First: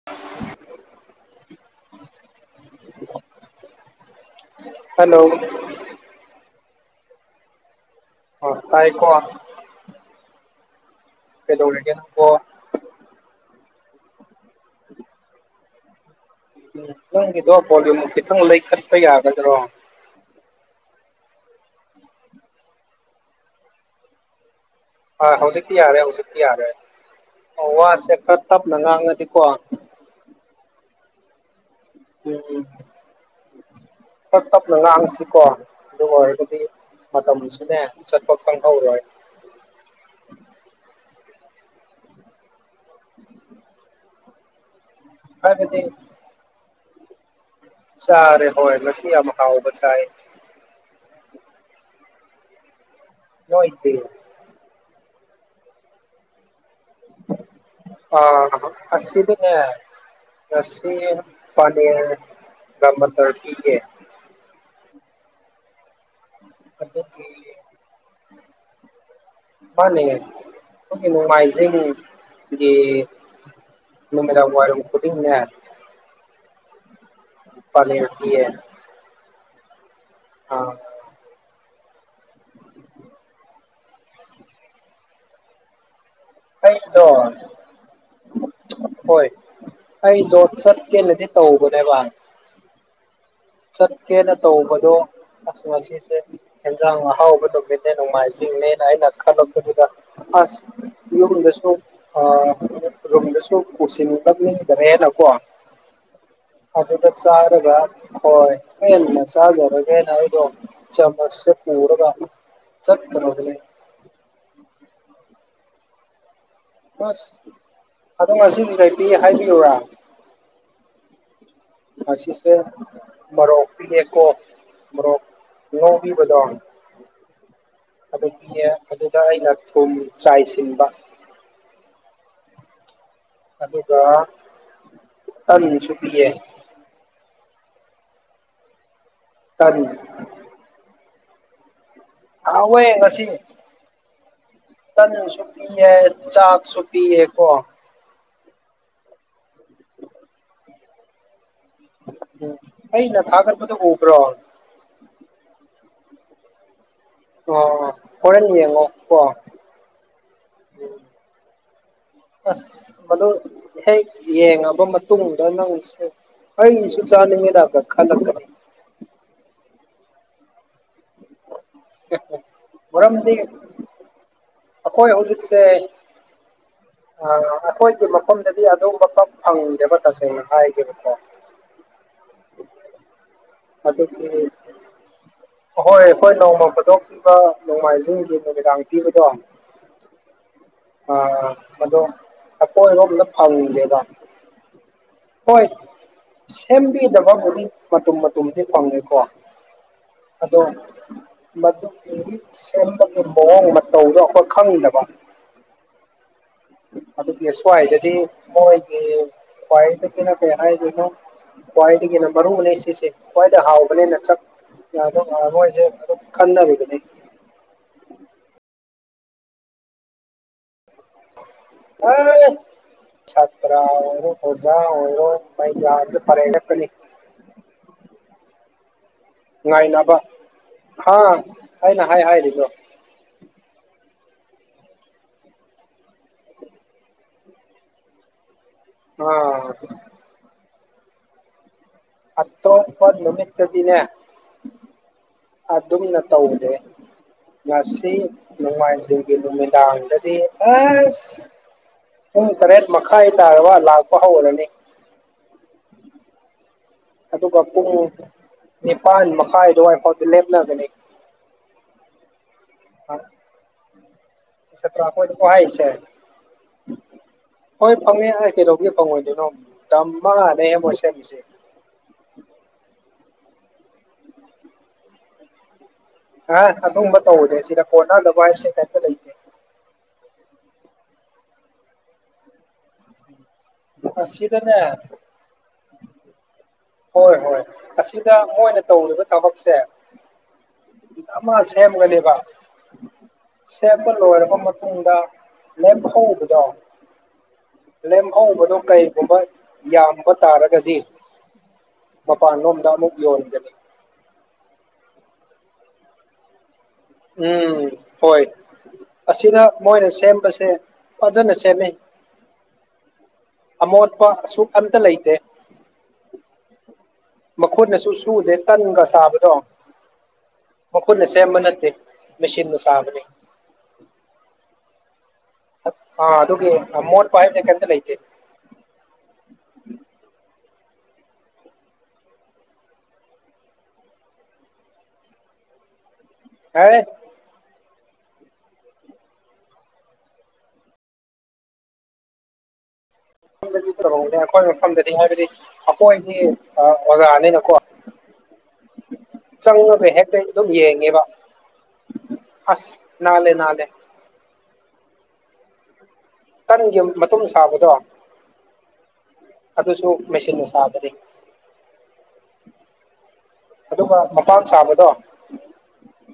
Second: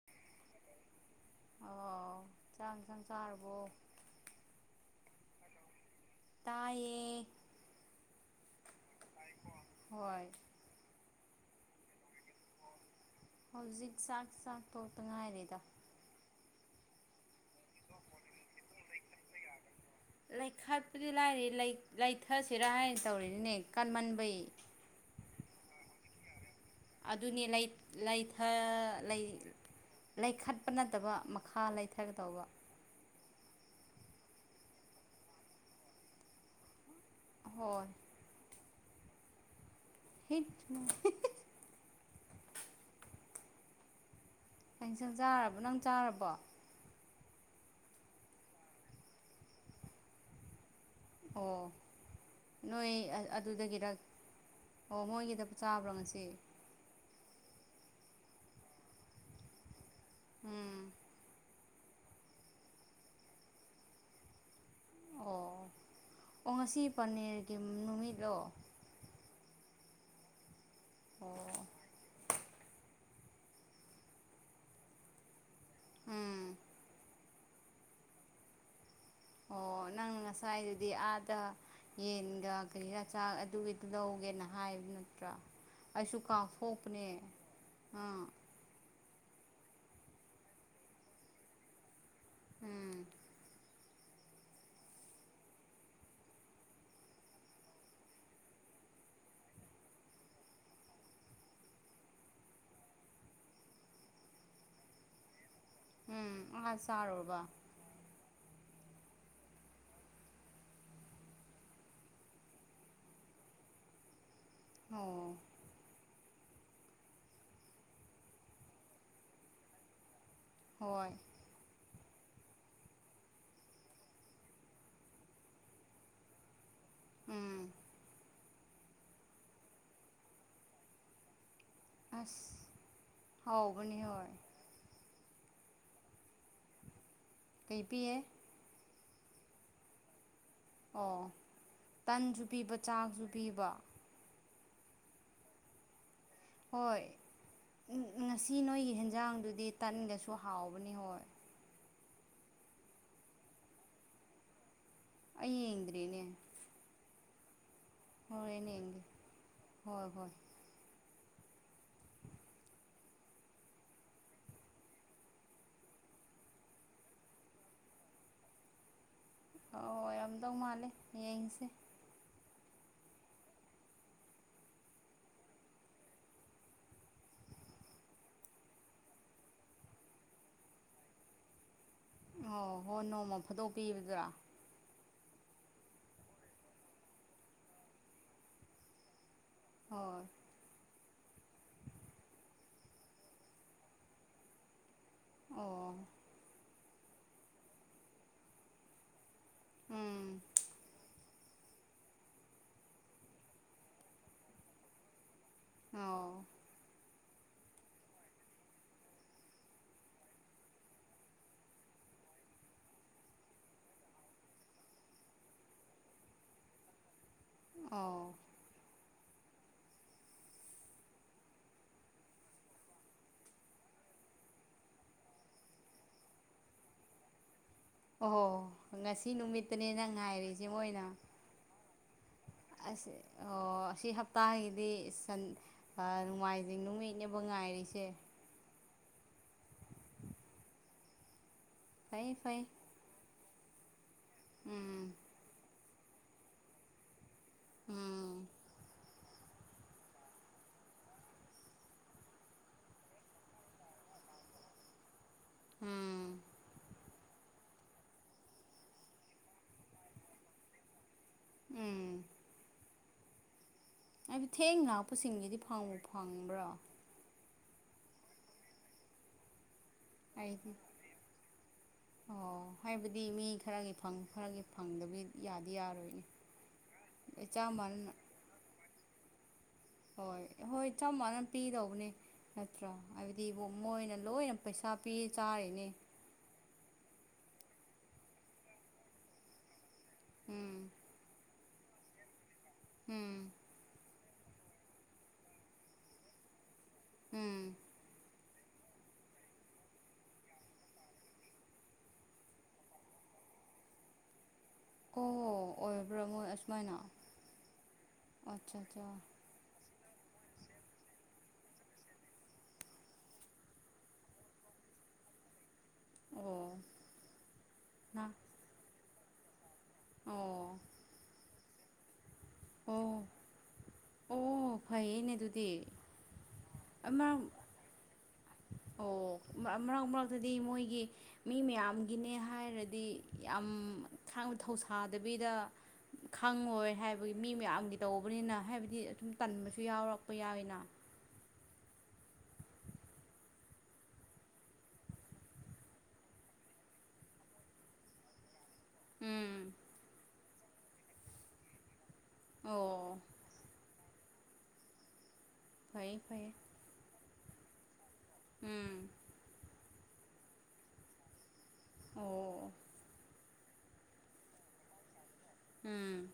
[unintelligible] ꯑꯥꯎ ꯆꯥꯛ ꯏꯟꯁꯥꯡ ꯆꯥꯔꯕꯣ ꯍꯜꯂꯣ [unintelligible] ꯇꯥꯌꯦ ꯑꯣ ꯇꯥꯏꯀꯣ ꯍꯣꯏ ꯀꯩꯗꯧꯔꯤꯒꯦ ꯅꯪꯕꯣ ꯍꯧꯖꯤꯛ ꯆꯥꯛ ꯆꯥꯛ ꯇꯣꯛꯇ ꯉꯥꯏꯔꯤꯗ ꯎꯝ ꯅꯪꯒꯤꯗꯣ ꯔꯣꯂꯤꯌꯨꯝ ꯈꯤꯇꯪ ꯂꯩꯈꯠꯄ ꯌꯥꯒꯗ꯭ꯔꯣ ꯂꯩꯈꯠꯄꯗꯤ ꯂꯥꯏꯔꯤ ꯂꯩ ꯂꯩꯊꯁꯤꯔꯥ ꯍꯥꯏꯅ ꯇꯧꯔꯤꯅꯤꯅꯦ ꯀꯟꯃꯟꯕꯩ ꯑ ꯍꯧꯖꯤꯛꯇꯤ ꯌꯥꯔꯦ ꯍꯧꯖꯤꯛꯇꯤ ꯌꯥꯔꯦ ꯑꯗꯨꯅꯤ ꯂꯩ ꯑꯣ, ꯋꯥꯁꯦ ꯈꯔ ꯂꯧꯊ ꯇꯞꯅ ꯉꯥꯡꯉꯗꯤꯀꯣ ꯂꯩꯈꯠꯄ ꯅꯠꯇꯕ ꯃꯈꯥ ꯂꯩꯊ ꯎꯝ ꯇꯞ ꯇꯞꯅ ꯉꯥꯡꯁꯤꯀꯣ ꯑꯗꯨ ꯑꯣꯏꯔꯒꯗꯤ ꯃꯇꯝꯁꯤꯅꯦ ꯍꯣꯏ ꯆꯠꯄ ꯈꯪꯍꯧꯗꯦ [unintelligible] ꯀꯩ ꯏꯟꯁꯥꯡ ꯆꯥꯔꯕꯣ ꯅꯪ ꯍꯥꯏꯕꯗꯤ ꯆꯥꯔꯕꯣ ꯆꯥꯔꯦ ꯍꯣꯏ ꯉꯁꯤ ꯌꯥꯝ ꯍꯥꯎꯕ ꯆꯥꯏ ꯑꯣ ꯅꯣꯏ ꯑꯗꯨꯗꯒꯤꯔ ꯅꯣꯏꯗꯤ ꯑꯣ ꯃꯣꯏꯒꯤꯗ ꯆꯥꯕ꯭ꯔꯣ ꯉꯁꯤ ꯑ ꯑꯁꯤꯗꯅꯦ ꯎꯝ ꯉꯁꯤ ꯄꯅꯤꯔ ꯒ ꯃꯇꯔ ꯄꯤꯌꯦ ꯑꯣ ꯑꯣ ꯉꯁꯤ ꯑꯗꯨꯒꯤ ꯄꯅꯤꯔꯒꯤ ꯅꯨꯃꯤꯠꯂꯣ ꯃꯥꯅꯦ [unintelligible] ꯑꯣ ꯅꯨꯡꯃꯥꯏꯖꯤꯡꯒꯤ ꯅꯨꯃꯤꯗꯥꯡ ꯋꯥꯏꯔꯝ ꯈꯨꯗꯤꯡꯅꯦ ꯎꯝ ꯄꯥꯅꯤꯔ ꯄꯤꯌꯦ ꯑꯣ ꯅꯪ ꯑꯥ ꯉꯁꯥꯏꯗꯨꯗꯤ ꯑꯥꯗ ꯌꯦꯟꯒ ꯀꯔꯤꯔꯥ ꯆꯥꯛ ꯑꯗꯨꯒꯤꯗꯨ ꯂꯧꯒꯦꯅ ꯍꯥꯏꯕ ꯅꯠꯇ꯭ꯔꯥ ꯑꯩꯁꯨ ꯑꯩꯗꯣ ꯀꯥꯞꯊꯣꯛꯄꯅꯦ ꯑꯥ ꯍꯣꯏ ꯑꯩꯗꯣ ꯆꯠꯀꯦꯅꯗꯤ ꯇꯧꯕꯅꯦꯕ ꯎꯝ ꯆꯠꯀꯦꯅ ꯇꯧꯕꯗꯣ ꯑꯁ ꯉꯁꯤꯁꯦ ꯌꯦꯟꯖꯥꯡ ꯑꯍꯥꯎꯕ ꯅꯨꯃꯤꯠꯅꯦ ꯅꯣꯡꯃꯥꯏꯖꯤꯡꯅꯦꯅ ꯑꯩꯅ ꯈꯜꯂꯛꯄꯗꯨꯗ ꯑꯁ ꯌꯨꯝꯗꯁꯨ [unintelligible] ꯔꯨꯝꯗꯁꯨ [unintelligible] ꯎꯝ ꯑꯥ ꯑꯗꯨꯗ ꯆꯥꯔꯨꯔꯕ ꯆꯥꯔꯒ ꯍꯣꯏ ꯄꯦꯟꯅ ꯆꯥꯖꯔꯒꯦꯅ ꯑꯩꯗꯣ ꯆꯃꯁꯇꯣ ꯄꯨꯔꯒ ꯆꯠꯈ꯭ꯔꯕꯅꯤ ꯑꯣ ꯑꯁ ꯑꯗꯣ ꯉꯁꯤꯒꯤ ꯀꯩ ꯄꯤ ꯍꯥꯏꯕꯤꯌꯨꯔꯥ ꯍꯣꯏ ꯃꯁꯤꯁꯦ ꯃꯣꯔꯣꯛ ꯄꯤꯑꯦꯀꯣ ꯃꯣꯔꯣꯛ ꯉꯧꯕꯤꯕꯗꯣ ꯎꯝ ꯑꯗꯒꯤ ꯑꯗꯨꯗ ꯑꯩꯅ ꯊꯨꯝ ꯆꯥꯏꯁꯤꯟꯕ ꯑꯁ ꯑꯗꯨꯒꯥ ꯍꯥꯎꯕꯅꯤ ꯍꯣꯏ ꯇꯟꯁꯨ ꯄꯤꯌꯦ ꯀꯩ ꯄꯤꯌꯦ ꯇꯟ ꯑꯣ ꯇꯟꯁꯨ ꯄꯤꯕ ꯍꯥꯎꯋꯦ ꯉꯁꯤ ꯆꯥꯛꯁꯨ ꯄꯤꯕ ꯇꯟꯁꯨ ꯄꯤꯌꯦ ꯆꯥꯥꯛꯁꯨ ꯄꯤꯌꯦꯀꯣ ꯎꯝ ꯉꯁꯤ ꯅꯣꯏꯒꯤ ꯍꯦꯟꯖꯥꯡꯗꯨꯗꯤ ꯇꯟꯒꯁꯨ ꯍꯥꯎꯕꯅꯤ ꯍꯣꯏ ꯎ ꯑꯩꯅ ꯊꯥꯒꯠꯄꯗꯣ ꯎꯕ꯭ꯔꯣ ꯑꯩ ꯌꯦꯡꯗ꯭ꯔꯤꯅꯦ ꯑꯣ ꯍꯣꯔꯦꯟ ꯌꯦꯡꯉꯣ ꯌꯦꯡꯒꯦ ꯀꯣ ꯍꯣꯏ ꯍꯣꯏ ꯑꯁ ꯃꯗꯨ ꯍꯦꯛ ꯌꯦꯡꯉꯕ ꯃꯇꯨꯡꯗ ꯅꯪꯁꯦ ꯑꯩꯁꯨ ꯆꯥꯅꯤꯡꯉꯦꯗꯒ ꯈꯜꯂꯛꯀꯅꯤ ꯑ ꯑꯣꯏꯔꯝꯗꯧ ꯃꯥꯜꯂꯦ ꯌꯦꯡꯁꯦ ꯃꯔꯝꯗꯤ ꯑꯈꯣꯏ ꯍꯧꯖꯤꯛꯁꯦ ꯑ ꯑꯈꯣꯏꯒꯤ ꯃꯐꯝꯗꯗꯤ ꯑꯗꯨꯝꯕ ꯄꯥꯛ ꯐꯪꯗꯦꯕ ꯇꯁꯦꯡꯅ ꯍꯥꯏꯒꯦꯕꯀꯣ ꯑꯣ ꯍꯣ ꯅꯣꯡꯃ ꯐꯥꯗꯣꯛ ꯑꯗꯨꯒꯤ ꯄꯤꯕꯗꯨꯔꯥ ꯑꯍꯣꯏ ꯑꯈꯣꯏ ꯅꯣꯡꯃ ꯐꯗꯣꯛꯈꯤꯕ ꯅꯣꯡꯃꯥꯏꯖꯤꯡꯒꯤ ꯅꯨꯃꯤꯗꯥꯡ ꯄꯤꯕꯗꯣ ꯍꯣꯏ ꯑ ꯑꯗꯣ ꯑꯈꯣꯏꯔꯣꯝꯗ ꯐꯪꯗꯦꯕ ꯍꯣꯏ ꯑꯣ ꯁꯦꯝꯕꯤꯗꯕꯕꯨꯗꯤ ꯃꯇꯨꯝ ꯃꯇꯨꯝꯗꯤ ꯐꯪꯉꯦꯀꯣ ꯎꯝ ꯑꯗꯣ ꯃꯗꯨꯒꯤ ꯁꯦꯝꯕꯒꯤ ꯃꯑꯣꯡ ꯃꯇꯧꯗꯣ ꯑꯈꯣꯏ ꯈꯪꯗꯕ ꯑꯥꯎ ꯑꯗꯨꯒꯤ ꯁ꯭ꯋꯥꯏꯗꯗꯤ ꯃꯣꯏꯒꯤ ꯈ꯭ꯋꯥꯏꯗꯒꯤꯅ ꯀꯩ ꯍꯥꯏꯗꯣꯏꯅꯣ ꯈ꯭ꯋꯥꯏꯗꯒꯤꯅ ꯃꯔꯨꯅꯦ ꯁꯤꯁꯦ ꯈ꯭ꯋꯥꯏꯗ ꯍꯥꯎꯕꯅꯦꯅ ꯆ ꯌꯥꯗꯧ ꯉꯔꯣꯏꯖꯦ ꯑꯗꯨꯝ ꯈꯟꯅꯔꯤꯕꯅꯤ ꯑꯥꯎ ꯑꯦ ꯁꯥꯇꯔꯥ ꯑꯣꯏꯔꯣ ꯑꯣꯖꯥ ꯑꯣꯏꯔꯣ ꯃꯌꯥꯗ ꯄꯥꯔꯦꯡ ꯂꯦꯞꯄꯥꯅꯤ ꯑꯣ ꯉꯁꯤ ꯅꯨꯃꯤꯠꯇꯅꯦ ꯅꯪ ꯉꯥꯏꯅꯕ ꯉꯥꯏꯔꯤꯁꯦ ꯃꯣꯏꯅ ꯍꯥ ꯑꯩꯅ ꯍꯥꯏ ꯍꯥꯏꯔꯤꯗꯣ ꯑꯁ ꯑꯣ ꯑꯁꯤ ꯍꯞꯇꯥꯒꯤꯗꯤ ꯁꯟ ꯑ ꯅꯣꯡꯃꯥꯏꯖꯤꯡ ꯅꯨꯃꯤꯠꯅꯦꯕ ꯉꯥꯏꯔꯤꯁꯦ ꯑꯥ ꯐꯩ ꯐꯩ ꯑꯠꯇꯣꯄ ꯅꯨꯃꯤꯠꯇꯗꯤꯅꯦ ꯎꯝ ꯑꯗꯨꯝꯅ ꯇꯧꯗꯦ ꯉꯁꯤ ꯎꯝ ꯅꯨꯡꯉꯥꯏꯖꯤꯡ ꯒꯤ ꯅꯨꯃꯤꯗꯥꯡꯗꯗꯤ ꯑꯁ ꯄꯨꯡ ꯇꯔꯦꯠ ꯃꯈꯥꯏ ꯇꯥꯔꯕ ꯂꯥꯛꯄ ꯍꯧꯔꯅꯤ ꯎꯝ ꯑꯗꯨꯒ ꯄꯨꯡ ꯅꯤꯄꯥꯟ ꯃꯈꯥꯏ ꯑꯗꯨꯋꯥꯏꯐꯥꯎꯗꯤ ꯂꯦꯞꯅꯒꯅꯤ ꯎꯝ ꯑ ꯍꯥꯏꯗꯤ ꯊꯦꯡ ꯂꯥꯛꯄꯁꯤꯡꯒꯤꯗꯤ ꯐꯪꯕꯨ ꯐꯪꯕ꯭ꯔꯣ ꯍꯣꯏ ꯐꯪꯉꯦ ꯍꯥꯏ ꯀꯩꯗꯧꯕꯒꯤ ꯐꯪꯉꯣꯏꯗꯣꯏꯅꯣ ꯗꯝꯃꯅꯦ ꯑꯩꯗꯤ ꯃꯣꯏ ꯁꯦꯝꯃꯤꯁꯦ ꯑꯣ ꯍꯥꯏꯕꯗꯤ ꯃꯤ ꯈꯔꯒꯤ ꯐꯪ ꯈꯔꯒꯤ ꯐꯪꯗꯕꯤ ꯌꯥꯗꯤ ꯌꯥꯔꯣꯏꯅꯦ ꯑ ꯑꯗꯨꯒꯨꯝꯕ ꯇꯧꯔꯣꯏ ꯆꯞ ꯁꯤꯗ ꯃꯥꯟꯅꯅ ꯀꯣꯟꯅꯗꯕ ꯍꯥꯏꯕꯁꯦ ꯀꯩꯝꯇ ꯂꯩꯇꯦ ꯍꯣꯏ ꯍꯣꯏ ꯆꯞ ꯃꯅꯥꯟꯅ ꯄꯤꯗꯧꯕꯅꯦ ꯅꯠꯇ꯭ꯔ ꯍꯥꯏꯕꯗꯤ ꯍꯣ ꯃꯣꯏꯅ ꯂꯣꯏꯅ ꯑꯁꯤꯗꯅꯦ ꯄꯩꯁꯥ ꯄꯤ ꯆꯥꯔꯤꯅꯦ ꯍꯣꯏ ꯍꯣꯏ ꯑꯁꯤꯗ ꯃꯣꯏꯅ ꯇꯧꯔꯤꯕ ꯊꯕꯛꯁꯦ ꯎꯝ ꯃꯥ ꯁꯦꯝꯒꯅꯦꯕ ꯎꯝ ꯁꯦꯝꯄ ꯂꯣꯏꯔꯕ ꯃꯇꯨꯡꯗ ꯂꯦꯝꯍꯧꯕꯗꯣ ꯎꯝ ꯂꯦꯝꯍꯧꯕꯗ ꯀꯔꯤꯒꯨꯝꯕ ꯌꯥꯝꯕ ꯇꯥꯔꯒꯗꯤ ꯃꯄꯥꯟꯂꯣꯝꯗ ꯑꯃꯨꯛ ꯌꯣꯟꯒꯅꯤ ꯑꯣ ꯑꯣꯏꯔꯕ꯭ꯔꯥ ꯃꯣꯏ ꯑꯁꯨꯃꯥꯏꯅ ꯎꯝ ꯍꯣꯏ ꯑꯠꯆꯥ ꯑꯠꯆꯥ ꯑꯁꯤꯗ ꯃꯣꯏꯅ ꯁꯦꯝꯕꯁꯦ ꯐꯖꯅ ꯁꯦꯝꯃꯦ ꯑꯃꯣꯠꯄ ꯑꯁꯨꯛ ꯑꯝꯇ ꯂꯩꯇꯦ ꯑꯣ ꯃꯈꯨꯠꯅꯁꯨ ꯅ ꯁꯨꯗꯦ ꯇꯟꯒ ꯁꯥꯕꯗꯣ ꯑꯣ ꯃꯈꯨꯠꯅ ꯁꯦꯝꯕ ꯅꯠꯇꯦ ꯃꯦꯆꯤꯟꯅ ꯑꯣ ꯁꯥꯕꯅꯤ ꯑꯣ ꯐꯩꯌꯦꯅꯦ ꯑꯗꯨꯗꯤ ꯑꯃ ꯀꯩ ꯑꯝꯇ ꯂꯩꯇꯦ ꯑꯣ ꯃꯔꯛ ꯃꯔꯛꯇꯗꯤ ꯃꯣꯏꯒꯤ ꯃꯤ ꯃꯌꯥꯝꯒꯤꯅꯦ ꯍꯥꯏꯔꯗꯤ ꯌꯥꯝ ꯊꯥꯡꯅ ꯊꯧꯁꯥꯗꯕꯤꯗ__ ꯈꯪꯉꯣꯏ ꯑꯦ ꯍꯥꯏꯕꯒꯤ ꯃꯤ ꯃꯌꯥꯝꯒꯤ ꯇꯧꯕꯅꯤꯅ ꯍꯥꯏꯕꯗꯤ ꯑꯗꯨꯨꯝ ꯇꯟꯕꯁꯨ ꯌꯥꯎꯔꯛꯄ ꯌꯥꯎꯋꯤꯅ ꯃꯐꯝꯗꯗꯤ ꯀꯩꯍꯧꯅꯦ ꯑꯩꯈꯣꯏ ꯃꯐꯝꯗꯗꯤ ꯍꯥꯏꯕꯗꯤ ꯑꯩꯈꯣꯏꯗꯤ ꯑꯣꯖꯥ ꯅꯤꯅꯀꯣ ꯎꯝ ꯆꯪꯉꯒ ꯍꯦꯛꯇ ꯑꯗꯨꯝ ꯌꯦꯡꯉꯦꯕ ꯑꯁ ꯑꯣ ꯅꯥꯜꯂꯦ ꯅꯥꯜꯂꯦ ꯐꯩꯌꯦ ꯐꯩꯌꯦ ꯇꯟꯒꯤ ꯃꯇꯨꯝ ꯁꯥꯕꯗꯣ ꯎꯝ ꯑꯗꯨꯁꯨ ꯃꯦꯆꯤꯟꯅ ꯁꯥꯕꯅꯤ ꯑꯣ ꯑꯗꯨꯒ ꯃꯄꯥꯟ ꯁꯥꯕꯗꯣ__ ꯎꯝ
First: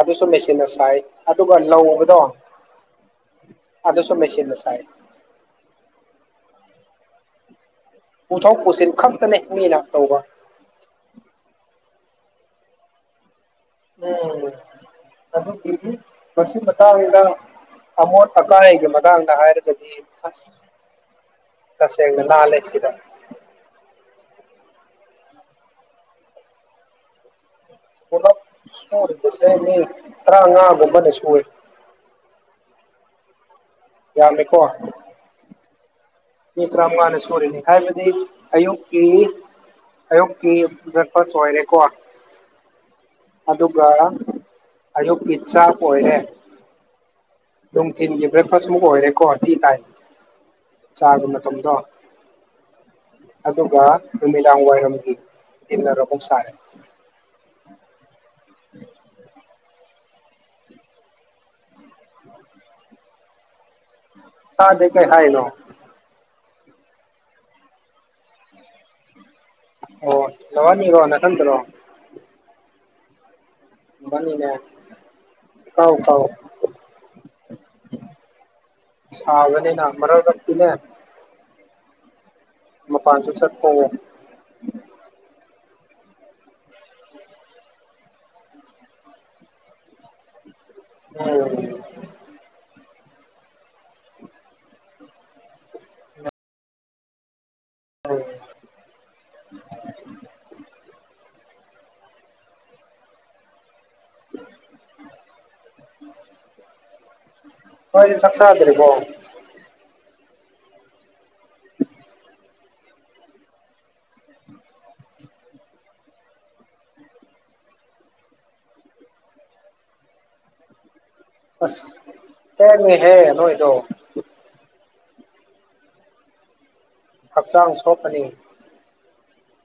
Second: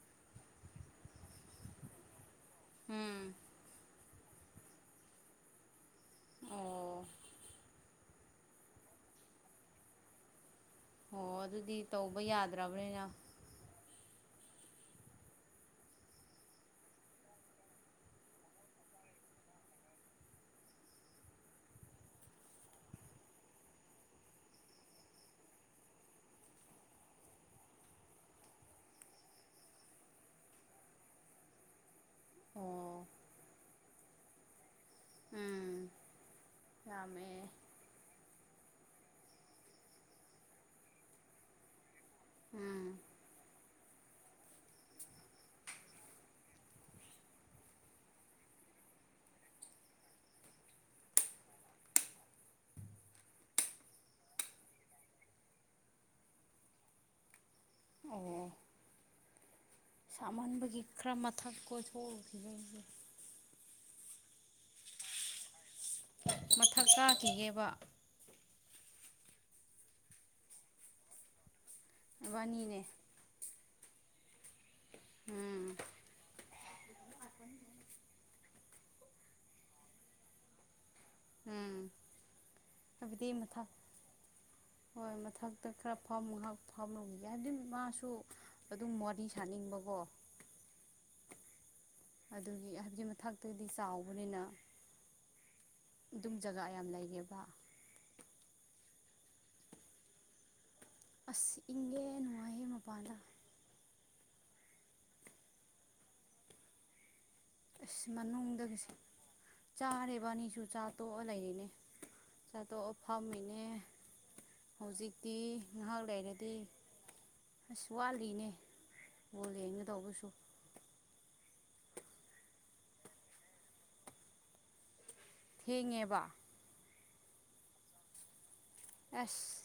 ꯑꯗꯨꯁꯨ ꯃꯦꯆꯤꯟꯅ ꯁꯥꯏ ꯑꯗꯨꯒ ꯂꯧ ꯎꯕꯗꯣ__ ꯎꯝ ꯑꯗꯁꯨꯨ ꯃꯦꯆꯤꯟꯅ ꯁꯥꯏ ꯑꯣ ꯄꯨꯊꯣꯛ ꯄꯨꯁꯤꯟ ꯈꯛꯇꯅꯦ ꯃꯤꯅ ꯇꯧꯕ ꯑꯣ ꯑꯗꯨꯗꯤ ꯇꯧꯕ ꯌꯥꯗ꯭ꯔꯕꯅꯤꯅ__ ꯎꯝ ꯑꯗꯨ ꯄꯤꯗꯤ ꯃꯁꯤ ꯃꯇꯥꯡꯗ ꯑꯁ ꯑꯃꯣꯠ ꯑꯀꯥꯏꯒꯤ ꯃꯇꯥꯡꯗ ꯍꯥꯏꯔꯒꯗꯤ ꯑꯁ ꯇꯁꯦꯡꯅ ꯅꯥꯜꯂꯦ ꯁꯤꯗ ꯄꯨꯂꯞ ꯁꯨꯔꯤꯕꯁꯦ ꯃꯤ ꯇꯔꯥꯃꯉꯥꯒꯨꯝꯕꯅ ꯁꯨꯏ ꯑꯣ ꯌꯝꯃꯤꯀꯣ ꯎꯝ ꯃꯤ ꯇꯔꯥ ꯃꯉꯥꯅꯥ ꯌꯥꯝꯃꯦ ꯁꯨꯔꯤꯅꯤ ꯍꯥꯏꯥꯕꯗꯤ__ ꯑꯌꯨꯛꯀꯤ ꯑꯌꯨꯛꯀꯤ ꯕ꯭ꯔꯦꯛꯐꯥꯁ ꯑꯣꯏꯔꯦꯀꯣ ꯎꯝ ꯑꯗꯨꯒ ꯑꯌꯨꯛꯀꯤ ꯆꯥꯛ ꯑꯣꯏꯔꯦ ꯅꯨꯡꯊꯤꯜꯒꯤ ꯕ꯭ꯔꯦꯛꯐꯥꯁ ꯃꯨꯛ ꯑꯣꯏꯔꯦꯀꯣ ꯇꯤ ꯇꯥꯏꯝ ꯆꯥꯒꯤ ꯃꯇꯝꯗꯣ ꯑꯗꯨꯒ ꯅꯨꯃꯤꯗꯥꯡ ꯋꯥꯏꯔꯝꯒꯤ ꯏꯟꯅꯔꯒꯨꯝ ꯁꯥꯔꯦ ꯑꯣ [unintelligible] ꯁꯥꯃꯟꯕꯒꯤ ꯈꯔ ꯃꯊꯛ ꯀꯣꯏꯊꯣꯛꯎꯨꯈꯤ [unintelligible] ꯇꯥꯗꯦ ꯀꯩ ꯍꯥꯏꯅꯣ ꯃꯊꯛ ꯀꯥꯈꯤꯒꯦꯕ ꯑꯣ ꯅꯋꯥꯅꯤ ꯔꯣ ꯅꯊꯟꯗ꯭ꯔꯣ ꯕꯥꯅꯤꯅꯦ ꯏꯕꯅꯤꯅꯦ ꯎꯝ ꯀꯥꯎ ꯀꯥꯎ [inaudible] ꯁꯕꯅꯤ [unintelligible] ꯎꯝ ꯍꯥꯏꯕꯗꯤ ꯃꯄꯥꯟꯁꯨ ꯃꯊ ꯆꯠꯄ ꯎꯝ ꯍꯣꯏ ꯃꯊꯛꯇ ꯈꯔ ꯐꯝ ꯉꯥꯏꯍꯥꯛ ꯐꯝꯅꯨ ꯍꯥꯏꯗꯤ ꯃꯥꯁꯨ ꯑꯗꯨꯝ ꯋꯥꯔꯤ ꯁꯥꯅꯤꯡꯕꯀꯣ [unintelligible] ꯑꯗꯨꯒꯤ ꯍꯥꯏꯕꯗꯤ ꯃꯊꯥꯛꯛꯇꯗꯤ ꯆꯥꯎꯕꯅꯤꯅ ꯑꯗꯨꯝ ꯖꯒꯥ ꯌꯥꯝ ꯂꯩꯌꯦꯕ [inaudible] ꯑꯁ ꯏꯡꯉꯦ ꯅꯨꯉꯥꯏꯌꯦ ꯃꯄꯥꯟꯗ ꯑꯁ ꯅꯣꯏꯗꯤ ꯆꯥꯛ ꯆꯥꯗ꯭ꯔꯤꯕꯣ ꯃꯅꯨꯡꯗꯒꯤꯁꯦ ꯆꯥꯔꯦꯕ ꯑꯅꯤꯁꯨ ꯆꯥ ꯇꯣꯛꯑ ꯂꯩꯔꯤꯅꯦ ꯆꯥ ꯇꯣꯛꯑ ꯐꯝꯃꯤꯅꯦ ꯍꯧꯖꯤꯛꯇꯤ ꯉꯥꯏꯍꯥꯛ ꯂꯩꯔꯗꯤ ꯑꯁ ꯋꯥꯠꯂꯤꯅꯦ ꯕꯣꯜ ꯌꯦꯡꯒꯦ ꯇꯧꯕꯁꯨ ꯑꯁ ꯊꯦꯡꯉꯦꯍꯦ ꯅꯣꯏꯗꯣ ꯊꯦꯡꯉꯦꯕ ꯍꯛꯆꯥꯡ ꯁꯣꯛꯀꯅꯤ ꯑꯁ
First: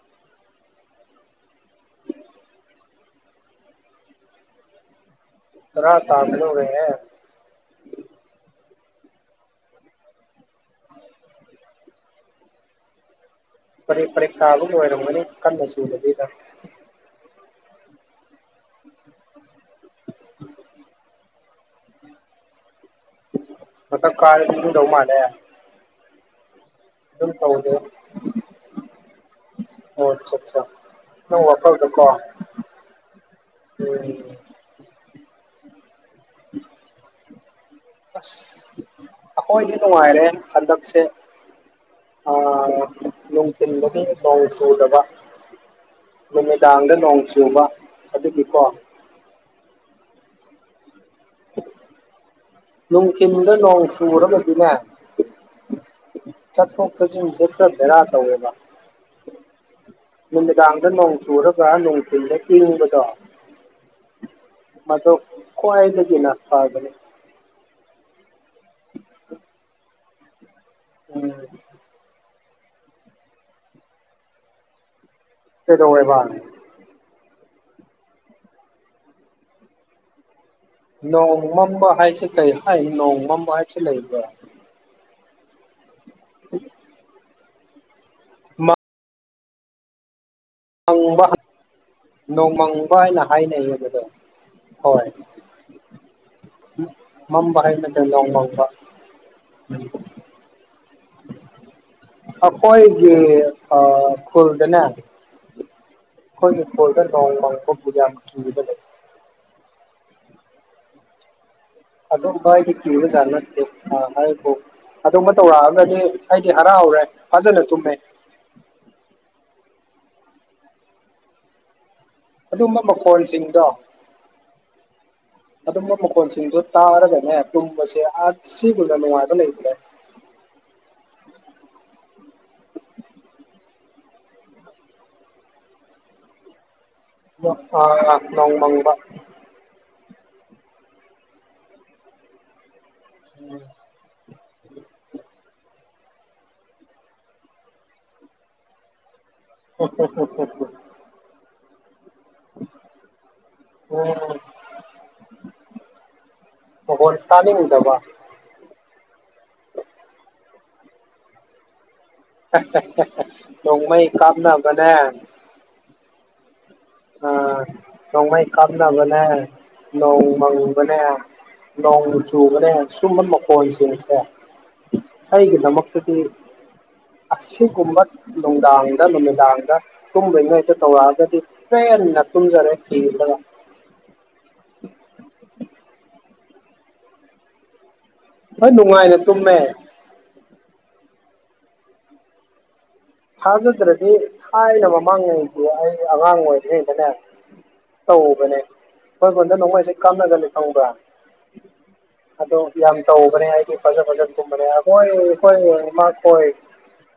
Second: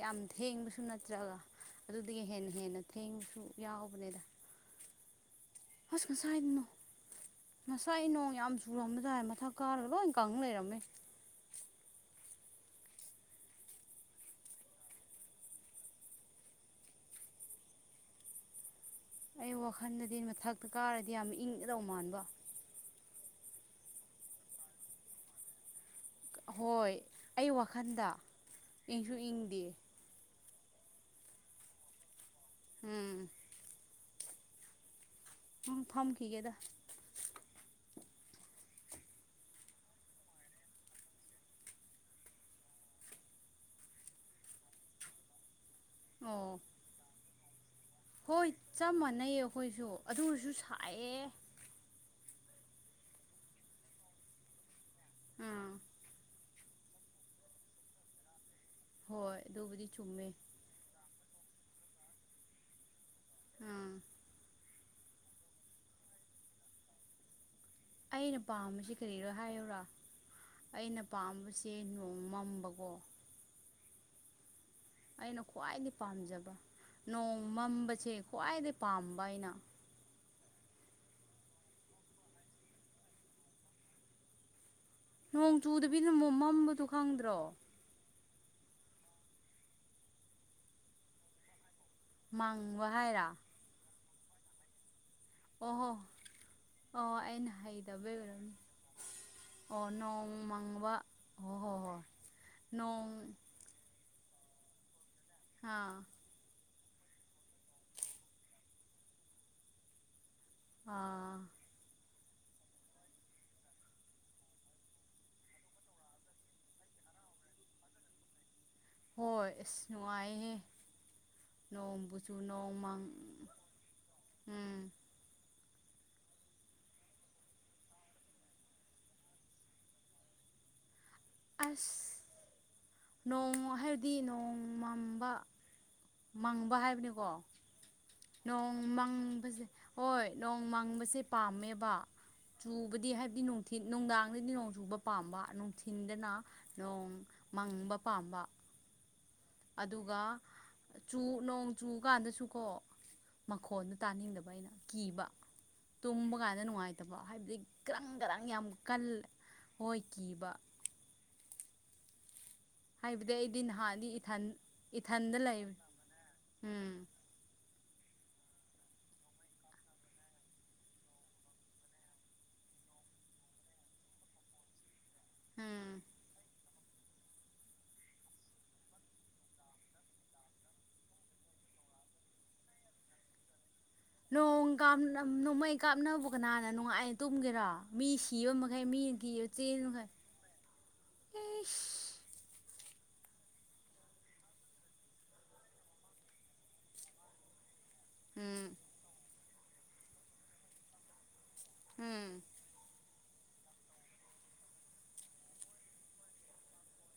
ꯌꯥꯝ ꯊꯦꯡꯕꯁꯨ ꯅꯠꯇ꯭ꯔꯒ ꯑꯗꯨꯗꯒꯤ ꯍꯦꯟꯅ ꯍꯦꯟꯅ ꯊꯦꯡꯕꯁꯨ ꯌꯥꯎꯕꯅꯦꯗ [unintelligible] ꯇꯔꯥ ꯑꯁ ꯉꯁꯥꯏ [unintelligible] ꯇꯥꯒꯗꯧꯔꯦꯍꯦ ꯉꯁꯥꯏ ꯅꯣꯡ ꯌꯥꯝ ꯆꯨꯔꯝꯕ ꯇꯥꯏ ꯃꯊꯛ ꯀꯥꯔꯒ ꯂꯣꯏ ꯀꯪ ꯂꯩꯔꯝꯃꯦ ꯄꯔꯦꯛ ꯄꯔꯦꯛ ꯇꯥꯕ ꯑꯣꯏꯔꯝꯒꯅꯤ ꯀꯟꯅ ꯆꯨꯗꯕꯤꯗ ꯑꯩ ꯋꯥꯈꯟꯗꯗꯤ ꯃꯊꯛꯇ ꯀꯥꯔꯗꯤ ꯌꯥꯝ ꯏꯪꯒꯗꯧ ꯃꯥꯟꯕ ꯃꯊꯛ ꯀꯥꯔꯗꯤ ꯏꯪꯗꯧ ꯃꯥꯜꯂꯦ ꯍꯣꯏ ꯑꯗꯨꯝ ꯑꯩ ꯇꯧꯗꯦ ꯋꯥꯈꯟꯗ ꯏꯪꯁꯨ ꯏꯪꯗꯦ ꯑꯣ ꯑꯆꯥ ꯑꯆꯥ ꯅꯪ ꯋꯥꯈꯜꯗꯀꯣ ꯎꯝ ꯎꯝ ꯎꯝ ꯐꯝꯈꯤꯒꯦꯗ ꯑꯁ ꯑꯩꯈꯣꯏꯗꯤ ꯅꯨꯡꯉꯥꯏꯔꯦ ꯍꯟꯗꯛꯁꯦ ꯑ ꯅꯨꯡꯊꯤꯟꯕꯗꯤ ꯅꯣꯡ ꯆꯨꯗꯕ ꯑꯣ ꯅꯨꯃꯤꯗꯥꯡꯗ ꯅꯣꯡ ꯆꯨꯕ ꯍꯣꯏ ꯑꯗꯨꯒꯤꯀꯣ ꯆꯞ ꯃꯥꯟꯅꯩꯌꯦ ꯑꯩꯈꯣꯏꯁꯨ ꯑꯗꯨꯁꯨ ꯁꯥꯏꯌꯦ ꯅꯨꯡꯊꯤꯟꯗ ꯅꯣꯡ ꯆꯨꯨꯔꯒꯗꯤꯅꯦ ꯎꯝ ꯆꯠꯊꯣꯛ ꯆꯠꯁꯤꯟꯁꯦ ꯈꯔ ꯕꯦꯔꯥ ꯇꯧꯋꯦꯕ ꯍꯣꯏ ꯑꯗꯨꯕꯨꯗꯤ ꯆꯨꯝꯃꯦ ꯅꯨꯃꯤꯗꯥꯡꯗ ꯅꯣꯡ ꯆꯨꯔꯒ ꯅꯨꯡꯊꯤꯜꯗ ꯏꯡꯕꯗꯣ ꯎꯝ ꯃꯗꯨ ꯀꯋꯥꯏꯗꯗꯒꯤꯅ ꯐꯕꯅꯦ ꯑꯩꯅ ꯄꯥꯝꯕꯁꯤ ꯀꯔꯤꯔꯣ ꯍꯥꯏꯌꯨꯔꯥ ꯑꯩꯅ ꯎꯝ ꯄꯥꯝꯕꯁꯦ ꯅꯨ ꯃꯝꯕꯀꯣ ꯑꯩꯅ ꯈ꯭ꯋꯥꯏꯗꯩ ꯀꯩꯗꯧꯋꯦꯕ ꯄꯥꯝꯖꯕ ꯅꯣꯡ ꯃꯝꯕꯁꯦ ꯈ꯭ꯋꯥꯏꯗꯩ ꯄꯥꯝꯕ ꯑꯩꯅ꯫ ꯅꯣꯡ ꯃꯝꯕ ꯍꯥꯏꯁꯦ ꯀꯩ ꯍꯥꯏ ꯅꯣꯡꯃꯝꯕ ꯍꯥꯏꯕꯁꯦ ꯂꯩꯕ꯭ꯔꯥ? ꯅꯣꯡ ꯆꯨꯗꯕꯤꯅ ꯃꯣ ꯃꯝꯕꯗꯨ ꯈꯪꯗ꯭ꯔꯣ? ꯃꯥ ꯃꯪꯕ ꯅꯣꯡꯃꯪꯕ ꯍꯥꯏꯅ ꯍꯥꯏꯔ ꯍꯥꯏꯅꯩꯌꯦꯕꯗꯣ ꯍꯣꯏ꯫ ꯑꯣ ꯍꯣ ꯑꯣ ꯑꯩꯅ ꯃꯝꯕ ꯍꯥꯏ ꯅꯠꯇꯦ ꯍꯩꯗꯕꯩ ꯅꯣꯡ ꯑꯣꯏꯔꯝꯅꯤ ꯃꯪꯕ ꯑꯣ ꯅꯣꯡ ꯃꯥꯡꯕ ꯍꯣꯏ ꯍꯣꯏ ꯍꯣꯏ ꯅꯣꯡ ꯑꯥ ꯈꯨꯜꯗꯅꯦ ꯍꯥꯥ ꯈꯣꯏꯒꯤ ꯈꯨꯜꯗ ꯅꯣꯡ ꯃꯪꯕꯕꯨ ꯌꯥꯝ ꯆꯨꯗꯕꯅꯦ ꯑꯥ ꯑꯗꯨꯝ ꯍꯥꯏꯗꯤ ꯀꯤꯕꯖꯥꯠ ꯅꯠꯇꯦ [unintelligible] ꯑꯗꯨꯝꯕ ꯇꯧꯔꯛꯑꯒꯗꯤ ꯑꯩꯗꯤ ꯍꯔꯥꯎꯔꯦ ꯐꯖꯅ ꯇꯨꯝꯃꯦ꯫ ꯍꯣꯏ ꯑꯁ ꯅꯨꯡꯉꯥꯏꯌꯦꯍꯦ꯫ ꯅꯣꯡꯕꯨ ꯆꯨ ꯑꯗꯨꯝꯕ ꯅꯣꯡꯃꯪ ꯃꯈꯣꯟꯁꯤꯡꯗꯣ ꯎꯝ ꯑꯗꯨꯝꯕ ꯃꯈꯣꯟꯁꯤꯡꯗꯨ ꯇꯥꯔꯒꯅꯦ ꯇꯨꯝꯕꯁꯦ ꯑ ꯁꯤꯒꯨꯝꯅ ꯅꯨꯡꯉꯥꯏꯕ ꯂꯩꯇ꯭ꯔꯦ꯫ ꯑꯁ ꯅꯣꯡꯃ ꯍꯥꯏꯕꯗꯤ ꯅꯣꯡꯃꯝꯕ ꯃꯪꯕ ꯍꯥꯏꯕꯅꯤꯀꯣ ꯑꯥ ꯅꯣꯡ ꯃꯪꯕꯖꯦ ꯍꯣꯏ ꯅꯣꯡ ꯃꯪꯕꯁꯦ ꯄꯥꯝꯃꯦꯕ꯫ ꯆꯨꯕꯗꯤ ꯍꯥꯏꯕꯗꯤ ꯅꯨꯡꯊꯤꯟ ꯅꯨꯡꯗꯥꯡꯗꯗꯤ ꯅꯣꯡ ꯆꯨꯕ ꯄꯥꯝꯕ ꯅꯨꯡꯊꯤꯟꯗꯅ ꯅꯣꯡ ꯃꯪꯕ ꯄꯥꯝꯕ꯫ ꯑꯗꯨꯒ ꯆꯨ ꯅꯣꯡ ꯆꯨ ꯀꯥꯟꯗꯁꯨ ꯀꯣ ꯃꯈꯣꯟꯗꯣ ꯇꯥꯅꯤꯡꯗꯕ ꯑꯩꯅ ꯀꯤꯕ꯫ ꯇꯨꯝꯕ ꯀꯥꯟꯗ ꯃꯈꯣꯟ ꯅꯨꯡꯉꯥꯏꯇꯕ ꯍꯥꯏꯕꯗꯤ ꯇꯥꯅꯤꯡꯗꯕ ꯒ꯭ꯔꯪ ꯒ꯭ꯔꯪ ꯌꯥꯝ ꯀꯟ ꯍꯣꯏ ꯀꯤꯕ ꯍꯥꯏꯕꯗꯤ ꯑꯩꯗꯤ ꯅꯣꯡꯃꯩ ꯅꯍꯥꯟꯗꯤ ꯏꯊꯟ ꯀꯥꯞꯅꯕꯅꯦ ꯏꯊꯟꯗ ꯂꯩꯕ ꯎꯝ ꯑ ꯅꯣꯡꯃꯩ ꯀꯥꯞꯅꯕꯅꯦ ꯅꯣꯡ ꯃꯪꯕꯅꯦ ꯅꯣꯡꯅ ꯆꯨꯕꯅꯦ ꯁꯨꯝꯕ ꯃꯈꯣꯟꯁꯤꯡꯁꯦ ꯎꯝ ꯑꯩꯒꯤꯗꯃꯛꯇꯗꯤ ꯑꯁꯤꯒꯨꯝꯕ ꯅꯨꯡꯗꯥꯡꯗ ꯅꯨꯃꯤꯗꯥꯡꯗ ꯇꯨꯝꯗ꯭ꯔꯤꯉꯩꯗ ꯇꯧꯔꯛꯑꯒꯗꯤ ꯄꯦꯟꯅꯥꯇꯨꯝꯖꯔꯦ ꯊꯦꯝꯃꯒ ꯅꯣꯡ ꯀꯥꯔ ꯅꯣꯡꯃꯩ ꯀꯥꯞꯅꯕꯨ ꯀꯅꯥꯅ ꯅꯨꯡꯉꯥꯏꯅ ꯇꯨꯝꯒꯦꯔ ꯃꯤ ꯀꯤꯕ ꯍꯣꯏ ꯃꯈꯩ ꯃꯤꯅ ꯅꯨꯡꯉꯥꯏꯅ ꯀꯤꯕ ꯇꯨꯝꯃꯦ ꯆꯦꯟ ꯃꯈꯩ ꯏꯁ ꯊꯥꯖꯗ꯭ꯔꯗꯤ ꯊꯥꯏꯅ ꯃꯃꯥꯡꯉꯩꯗꯤ ꯑꯩ ꯑꯉꯥꯡ ꯑꯣꯏꯔꯤꯉꯩꯗꯅꯦ ꯇꯧꯕꯅꯦ ꯎꯝ ꯑꯩꯈꯣꯏ ꯈꯨꯟꯗ ꯅꯣꯡꯃꯩꯁꯦ ꯀꯥꯞꯅꯒꯅꯤ ꯈꯪꯕ꯭ꯔꯥ ꯎꯝ ꯑꯗꯣ ꯌꯥꯝ ꯇꯧꯕꯅꯦ ꯍꯥꯏꯗꯤ ꯐꯖ ꯐꯖꯅ ꯇꯨꯝꯕꯅꯦ ꯑꯩꯈꯣꯏ ꯑꯩꯈꯣꯏ ꯏꯃꯥꯈꯣꯏ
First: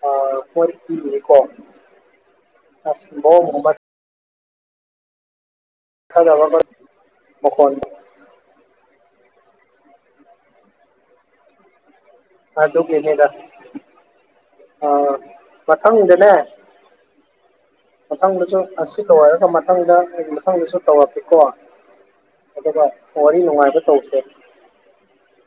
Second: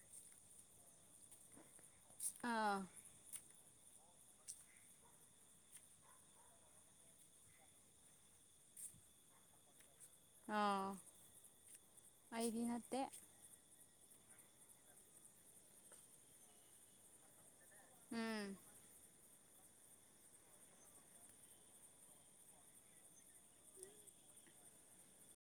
ꯑꯥ [unintelligible] ꯄꯤꯕꯒꯤ ꯀꯣ ꯑ [unintelligible] [unintelligible] ꯃꯈꯣꯟ ꯏꯁ [inaudible] ꯑꯥ ꯑꯩꯗꯤ ꯅꯠꯇꯦ ꯑꯗꯨꯒꯤꯅꯤꯗ ꯑ ꯃꯊꯪꯗꯅꯦ ꯎꯝ ꯃꯊꯪꯗꯁꯨ, ꯑꯁꯤ ꯂꯣꯏꯔꯔꯢꯒ ꯃꯊꯪꯗ ꯑꯩ ꯃꯊꯪꯗꯁꯨ ꯇꯧꯔꯛꯀꯦꯀꯣ ꯑꯗꯨꯒ, ꯋꯥꯔꯤ ꯅꯨꯡꯉꯥꯏꯕ ꯇꯧꯁꯦ꯫